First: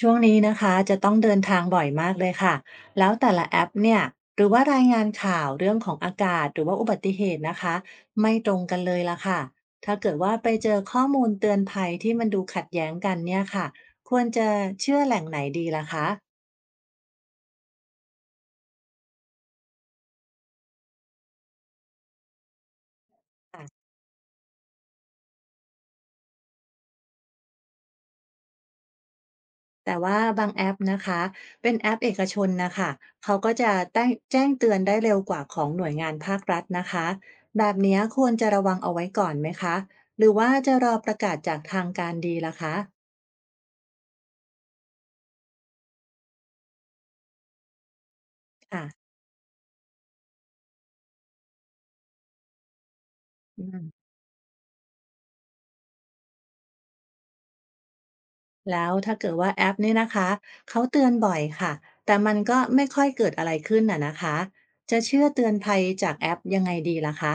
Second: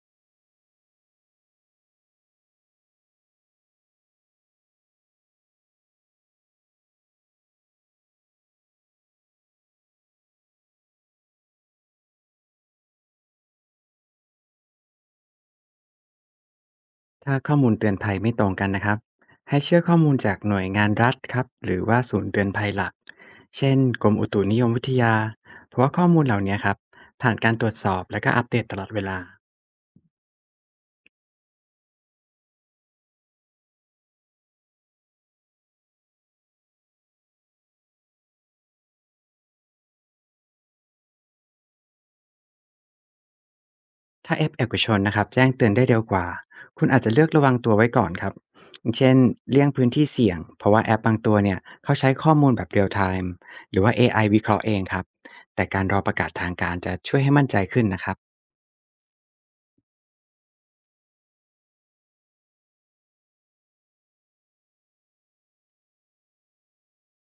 ช่วงนี้นะคะจะต้องเดินทางบ่อยมากเลยค่ะ แล้วแต่ละแอปเนี่ยหรือว่ารายงานข่าวเรื่องของอากาศหรือว่าอุบัติเหตุนะคะไม่ตรงกันเลยละค่ะถ้าเกิดว่าไปเจอข้อมูลเตือนภัยที่มันดูขัดแย้งกันเนี่ยค่ะควรจะเชื่อแหล่งไหนดีล่ะคะ ถ้าข้อมูลเตือนภัยไม่ตรงกันนะครับให้เชื่อข้อมูลจากหน่วยงานรัฐครับหรือว่าศูนย์เตือนภัยหลักเช่นกรมอุตุนิยมวิทยาเพราะว่าข้อมูลเหล่านี้ครับผ่านการตรวจสอบและก็อัปเดตตลอดเวลาแต่ว่าบางแอปนะคะเป็นแอปเอกชนนะคะเขาก็จะแจ้งเตือนได้เร็วกว่าของหน่วยงานภาครัฐนะคะแบบเนี้ยควรจะระวังเอาไว้ก่อนไหมคะหรือว่าจะรอประกาศจากทางการดีล่ะคะ ถ้าแอปเอกชนนะครับแจ้งเตือนได้เร็วกว่าคุณอาจจะเลือกระวังตัวไว้ก่อนครับค่ะอย่างเช่นเลี่ยงพื้นที่เสี่ยงเพราะว่าแอปบางตัวเนี่ยเขาใช้ข้อมูลแบบเรียลไทม์อืหรือมว่าเอไอวิเคราะห์เองครับแต่การรอประกาศทางการจะช่วยให้มั่นใจขึ้นนะครับ แล้วถ้าเกิดว่าแอปเนี่ยนะคะเขาเตือนบ่อยค่ะแต่มันก็ไม่ค่อยเกิดอะไรขึ้นน่ะนะคะจะเชื่อเตือนภัยจากแอปยังไงดีล่ะคะ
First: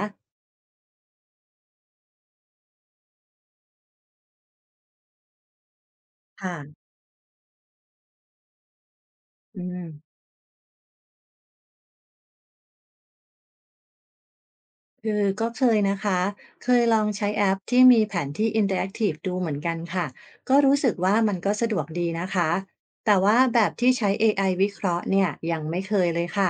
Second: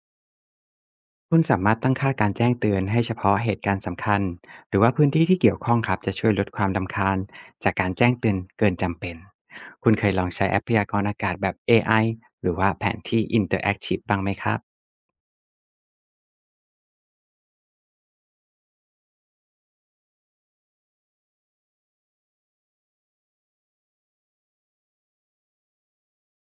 คุณสามารถตั้งค่าการแจ้งเตือนให้เฉพาะเหตุการณ์สำคัญหรือว่าพื้นที่ที่เกี่ยวข้องครับจะช่วยลดค่ะความรำคาญจากการแจ้งเตือนเกินจำเป็น อืคุณเคยม ลองใช้แอปพยากรณ์อากาศแบบ AI หรือว่าแผนที่ Interactive บ้างไหมครับคือก็เคยนะคะ เคยลองใช้แอปที่มีแผนที่อินเตอร์แอคทีฟดูเหมือนกันค่ะ ก็รู้สึกว่ามันก็สะดวกดีนะคะ แต่ว่าแบบที่ใช้ AI วิเคราะห์เนี่ยยังไม่เคยเลยค่ะ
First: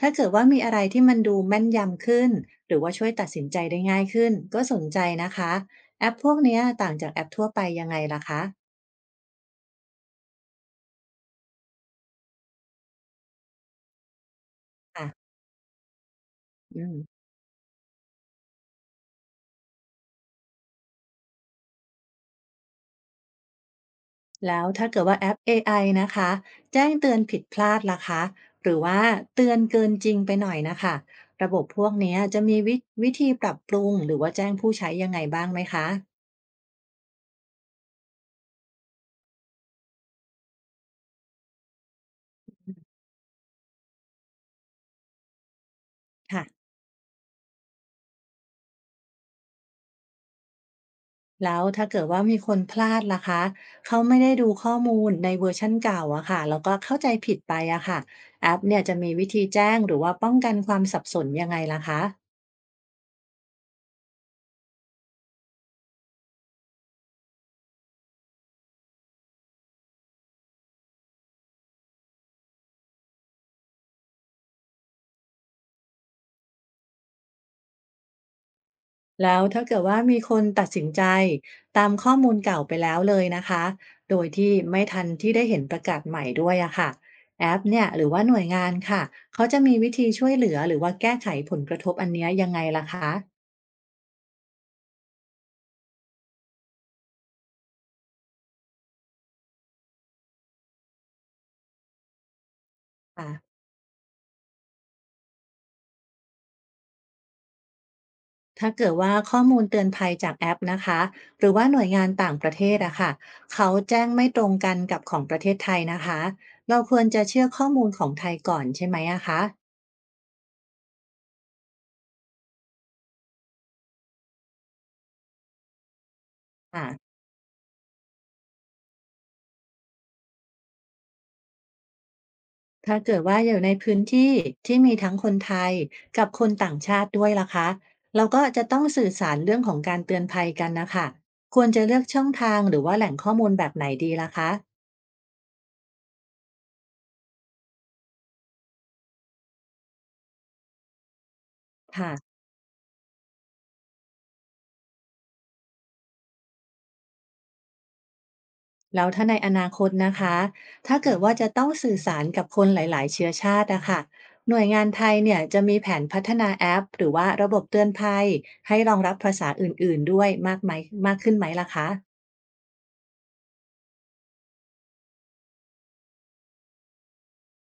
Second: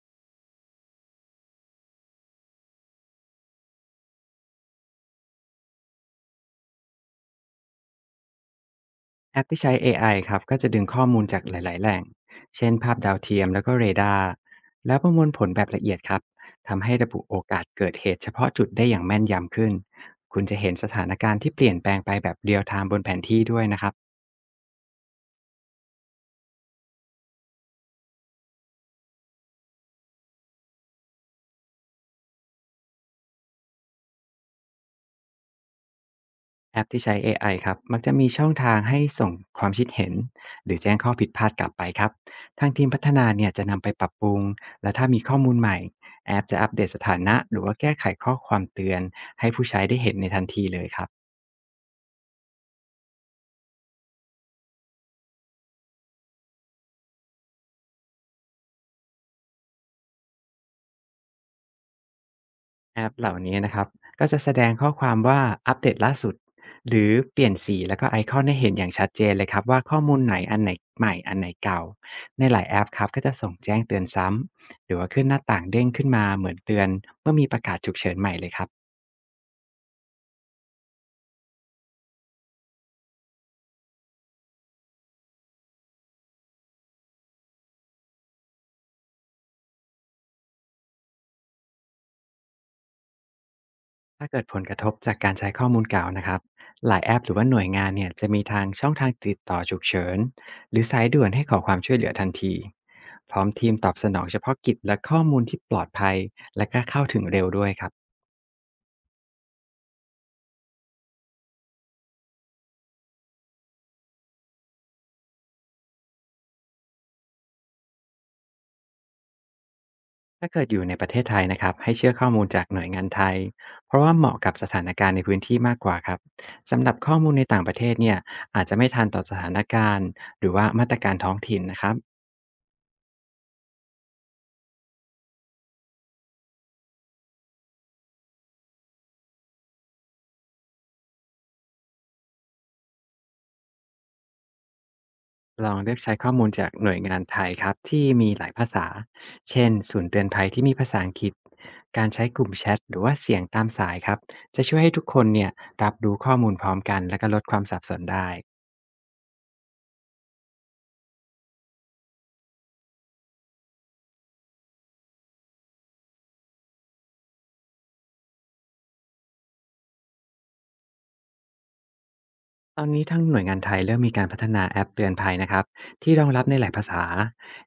ถ้าเกิดว่ามีอะไรที่มันดูแม่นยำขึ้น หรือว่าช่วยตัดสินใจได้ง่ายขึ้นก็สนใจนะคะ แอปพวกเนี้ยต่างจากแอปทั่วไปยังไงล่ะคะแอปที่ใช้ AI ครับก็จะดึงข้อมูลจากหลายๆแหล่ง เช่นภาพดาวเทียมแล้วก็เรดาร์แล้วอ่ะประมวลผลแบบละเอียดครับอืทำให้ม ระบุโอกาสเกิดเหตุเฉพาะจุดได้อย่างแม่นยำขึ้นคุณจะเห็นสถานการณ์ที่เปลี่ยนแปลงไปแบบเรียลไทม์บนแผนที่ด้วยนะครับ แล้วถ้าเกิดว่าแอปเอไอนะคะแจ้งเตือนผิดพลาดล่ะคะหรือว่าเตือนเกินจริงไปหน่อยนะคะระบบพวกเนี้ยจะมีวิธีปรับปรุงหรือว่าแจ้งผู้ใช้ยังไงบ้างไหมคะแอปที่ใช้เอไอครับมักจะมีช่องทางให้ส่งความคิดเห็นหรือแจ้งข้อผิดพลาดกลับไปครับทางทีมพัฒนาเนี่ยจะนำไปปรับปรุง และถ้ามีข้อมูลใหม่แอค่ะปจะอัปเดตสถานะหรือว่าแก้ไขข้อความเตือนให้ผู้ใช้ได้เห็นในทันทีเลยครับ แล้วถ้าเกิดว่ามีคนพลาดล่ะคะเขาไม่ได้ดูข้อมูลในเวอร์ชันเก่าอะค่ะแล้วก็เข้าใจผิดไปอะค่ะแอปเนี่ยจะมีวิธีแจ้งหรือว่าป้องกันความสับสนยังไงล่ะคะ แอปเหล่านี้นะครับก็จะแสดงข้อความว่าอัปเดตล่าสุดหรือเปลี่ยนสีแล้วก็ไอคอนให้เห็นอย่างชัดเจนเลยครับว่าข้อมูลไหนอันไหนใหม่อันไหนเก่าในหลายแอปครับก็จะส่งแจ้งเตือนซ้ำหรือว่าขึ้นหน้าต่างเด้งขึ้นมาเหมือนเตือนเมื่อมีประกาศฉุกเฉินใหม่เลยครับแล้วถ้าเกิดว่ามีคนตัดสินใจตามข้อมูลเก่าไปแล้วเลยนะคะ โดยที่ไม่ทันที่ได้เห็นประกาศใหม่ด้วยอะค่ะแอปเนี่ยหรือว่าหน่วยงานค่ะเขาจะมีวิธีช่วยเหลือหรือว่าแก้ไขผลกระทบอันเนี้ยยังไงล่ะคะถ้าเกิดผลกระทบจากการใช้ข้อมูลเก่านะครับหลายแอปหรือว่าหน่วยงานเนี่ยจะมีทางช่องทางติดต่อฉุกเฉินหรือสายด่วนให้ขอความช่วยเหลือทันทีพร้อมค่ะทีมตอบสนองเฉพาะกิจและข้อมูลที่ปลอดภัยและก็เข้าถึงเร็วด้วยครับ ถ้าเกิดว่าข้อมูลเตือนภัยจากแอปนะคะหรือว่าหน่วยงานต่างประเทศอะค่ะเขาแจ้งไม่ตรงกันกับของประเทศไทยนะคะเราควรจะเชื่อข้อมูลของไทยก่อนใช่ไหมอะคถ้าเกิดอยู่ในประเทศไทยนะครับให้เชื่อข้อมูลจากหน่วยงานไทยเพราะว่าเหมาะกับสถานการณ์ในพื้นที่มากกว่าครับสำหรับะ ข้อมูลในต่างประเทศเนี่ยอาจจะไม่ทันต่อสถานการณ์หรือว่ามาตรการท้องถิ่นนะครับถ้าเกิดว่าอยู่ในพื้นที่ที่มีทั้งคนไทยกับคนต่างชาติด้วยล่ะคะเราก็จะต้องสื่อสารเรื่องของการเตือนภัยกันนะคะควรจะเลือกช่องทางหรือว่าแหล่งข้อมูลแบบไหนดีล่ะคะลองเลือกใช้ข้อมูลจากหน่วยงานไทยครับที่มีหลายภาษาเช่นศูนย์เตือนภัยที่มีภาษาอังกฤษการใช้ค่ะกลุ่มแชทหรือว่าเสียงตามสายครับจะช่วยให้ทุกคนเนี่ยรับรู้ข้อมูลพร้อมกันและก็ลดความสับสนได้ แล้วถ้าในอนาคตนะคะถ้าเกิดว่าจะต้องสื่อสารกับคนหลาย ๆเชื้อชาติอะค่ะหน่วยงานไทยเนี่ยจะมีแผนพัฒนาแอปหรือว่าระบบเตือนภัยให้รองรับภาษาอื่นๆด้วยมากไหมมากขึ้นไหมล่ะคะตอนนี้ทั้งหน่วยงานไทยเริ่มมีการพัฒนาแอปเตือนภัยนะครับที่รองรับในหลายภาษา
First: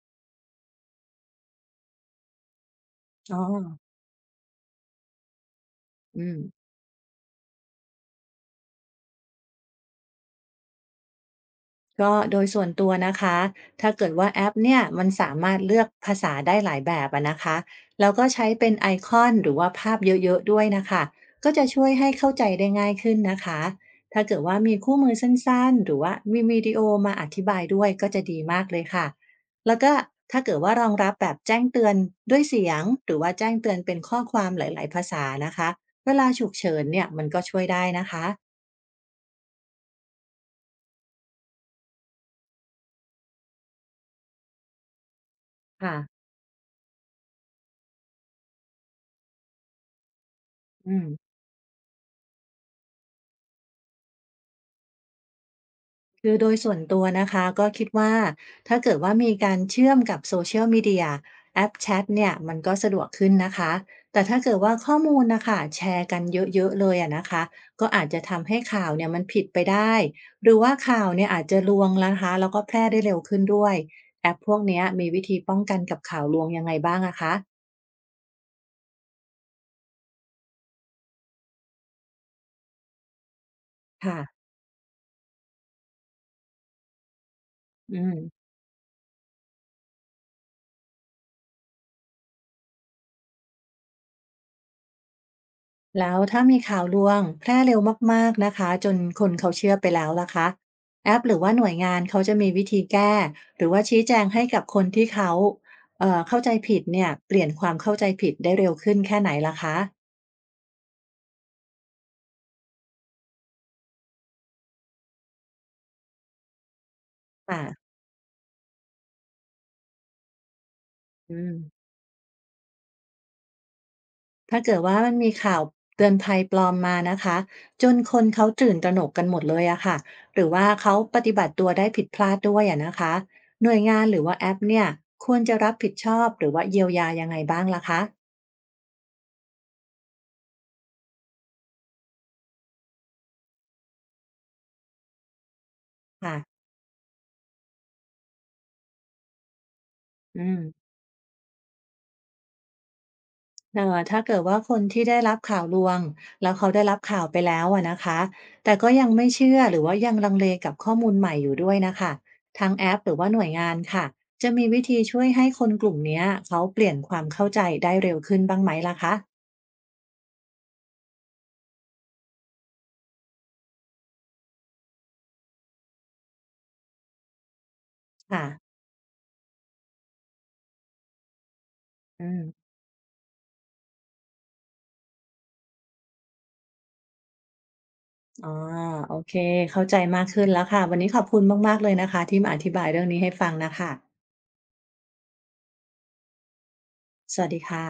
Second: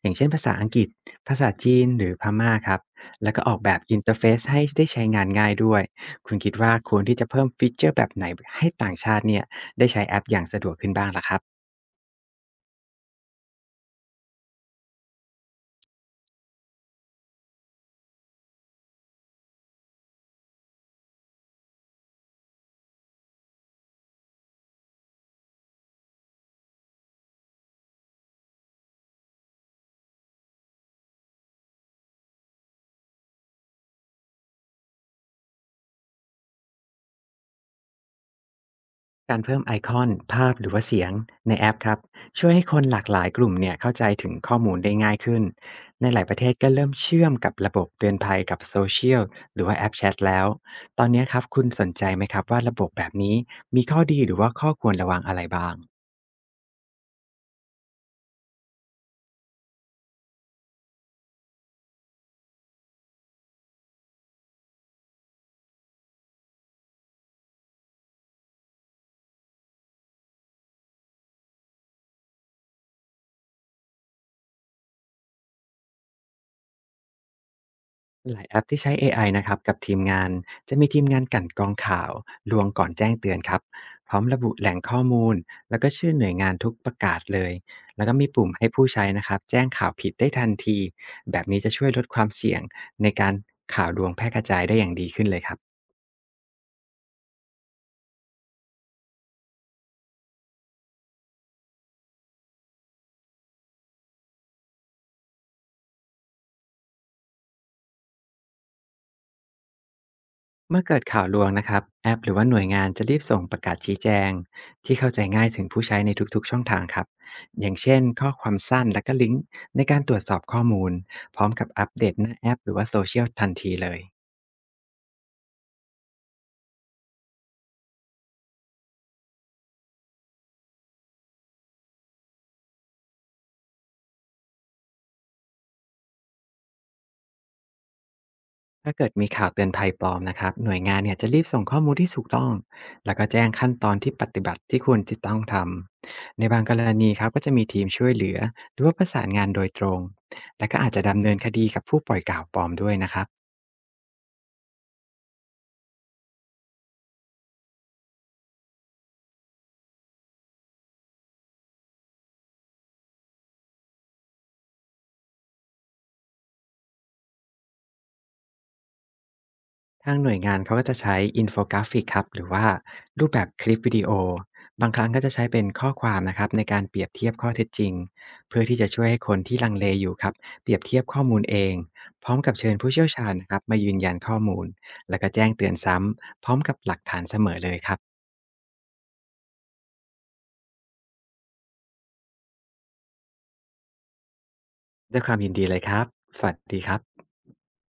อย่างเช่นภาษาอังกฤษภาษาจีนหรือพม่าครับแล้วอ๋อก็ออกแบบอินเทอร์เฟซให้ได้ใช้งานง่ายด้วยอืคุม ณคิดว่าควรที่จะเพิ่มฟีเจอร์แบบไหนให้ต่างชาติเนี่ยได้ใช้แอปอย่างสะดวกขึ้นบ้างล่ะครับ ก็โดยส่วนตัวนะคะถ้าเกิดว่าแอปเนี่ยมันสามารถเลือกภาษาได้หลายแบบอะนะคะแล้วก็ใช้เป็นไอคอนหรือว่าภาพเยอะๆด้วยนะคะก็จะช่วยให้เข้าใจได้ง่ายขึ้นนะคะ ถ้าเกิดว่ามีคู่มือสั้นๆหรือว่ามีวิดีโอมาอธิบายด้วยก็จะดีมากเลยค่ะ แล้วก็ถ้าเกิดว่ารองรับแบบแจ้งเตือนด้วยเสียงหรือว่าแจ้งเตือนเป็นข้อความหลายๆภาษานะคะเวลาฉุกเฉินเนี่ยมันก็ช่วยได้นะคะการเพิ่มไอคอนภาพหรือว่าเสียงในแอปครับช่วยให้คนหลากหลายกลุ่มเนี่ยเข้าใจถึงข้อมูลได้ง่ายขึ้นค่ะในหลายประเทศก็เริ่มเชื่อมกับระบบเตือนภัยกับโซเชียลหรือว่าแอปแชทแล้วอืตม อนนี้ครับคุณสนใจไหมครับว่าระบบแบบนี้มีข้อดีหรือว่าข้อควรระวังอะไรบ้าง คือโดยส่วนตัวนะคะก็คิดว่าถ้าเกิดว่ามีการเชื่อมกับ Social Media แอปแชทเนี่ยมันก็สะดวกขึ้นนะคะแต่ถ้าเกิดว่าข้อมูลนะคะแชร์กันเยอะๆเลยอะนะคะก็อาจจะทำให้ข่าวเนี่ยมันผิดไปได้หรือว่าข่าวเนี่ยอาจจะลวงนะคะแล้วก็แพร่ได้เร็วขึ้นด้วยแอปพวกเนี้ยมีวิธีป้องกันกับข่าวลวงยังไงบ้างอะคะหลายแอปที่ใช้เอไอนะครับกับทีมงานจะมีทีมงานกลั่นกรองข่าวลวงก่อนแจ้งเตือนครับพค่ะร้อมระบุแหล่งข้อมูล แล้วก็ชื่อหน่วยงานทุกประกาศเลย อืแล้วก็มีม ปุ่มให้ผู้ใช้นะครับแจ้งข่าวผิดได้ทันที แบบนี้จะช่วยลดความเสี่ยงในการข่าวลวงแพร่กระจายได้อย่างดีขึ้นเลยครับ แล้วถ้ามีข่าวลวงแพร่เร็วมากๆนะคะจนคนเขาเชื่อไปแล้วล่ะคะแอปหรือว่าหน่วยงานเขาจะมีวิธีแก้หรือว่าชี้แจงให้กับคนที่เขาเข้าใจผิดเนี่ยเปลี่ยนความเข้าใจผิดได้เร็วขึ้นแค่ไหนล่ะคะเมื่อเกิดข่าวลวงนะครับแอปหรือว่าหน่วยงานจะรีบส่งประกาศชี้แจงที่เข้าใจง่ายถึงผู้ใช้ในทุกๆช่องทางครับค่ะอย่างเช่นข้อความสั้นและก็ลิงก์ในการตรวจสอบข้อมูลอืพร้อมมกับอัปเดตหน้าแอปหรือว่าโซเชียลทันทีเลยถ้าเกิดว่ามันมีข่าวเตือนภัยปลอมมานะคะจนคนเขาตื่นตระหนกกันหมดเลยอะค่ะหรือว่าเขาปฏิบัติตัวได้ผิดพลาดด้วยอะนะคะหน่วยงานหรือว่าแอปเนี่ยควรจะรับผิดชอบหรือว่าเยียวยายังไงบ้างล่ะคะถ้าเกิดมีข่าวเตือนภัยปลอมนะครับหน่วยงานเนี่ยจะรีบส่งข้อมูลที่ถูกต้องแล้วก็แจ้งขั้นตอนที่ปฏิบัติที่ควรจะต้องทค่ะ ำในบางกรณีครับก็จะมีทีมช่วยเหลือหรือว่าประสานงานโดยตรงอืและก็อามจจะดำเนินคดีกับผู้ปล่อยข่าวปลอมด้วยนะครับ ถ้าเกิดว่าคนที่ได้รับข่าวลวงแล้วเขาได้รับข่าวไปแล้วอะนะคะแต่ก็ยังไม่เชื่อหรือว่ายังลังเลกับข้อมูลใหม่อยู่ด้วยนะคะทางแอปหรือว่าหน่วยงานค่ะจะมีวิธีช่วยให้คนกลุ่มเนี้ยเขาเปลี่ยนความเข้าใจได้เร็วขึ้นบ้างไหมล่ะคะทางหน่วยงานเขาก็จะใช้อินโฟกราฟิกครับหรือว่ารูปแบบคลิปวิดีโอบางครั้งก็จะใช้เป็นข้อความนะครับในการเปรียบเทียบข้อเท็จจริงค่ะเพื่อที่จะช่วยให้คนที่ลังเลอยู่ครับเปรียบเทียบข้อมูลเองอืพร้อมมกับเชิญผู้เชี่ยวชาญนะครับมายืนยันข้อมูลแล้วก็แจ้งเตือนซ้ำพร้อมกับหลักฐานเสมอเลยครับอ๋อโอเคเข้าใจมากขึ้นแล้วค่ะวันนี้ขอบคุณมากๆเลยนะคะที่มาอธิบายเรื่องนี้ให้ฟังนะคะด้วยความยินดีเลยครับสวัสดีครับสวัสดีค่ะ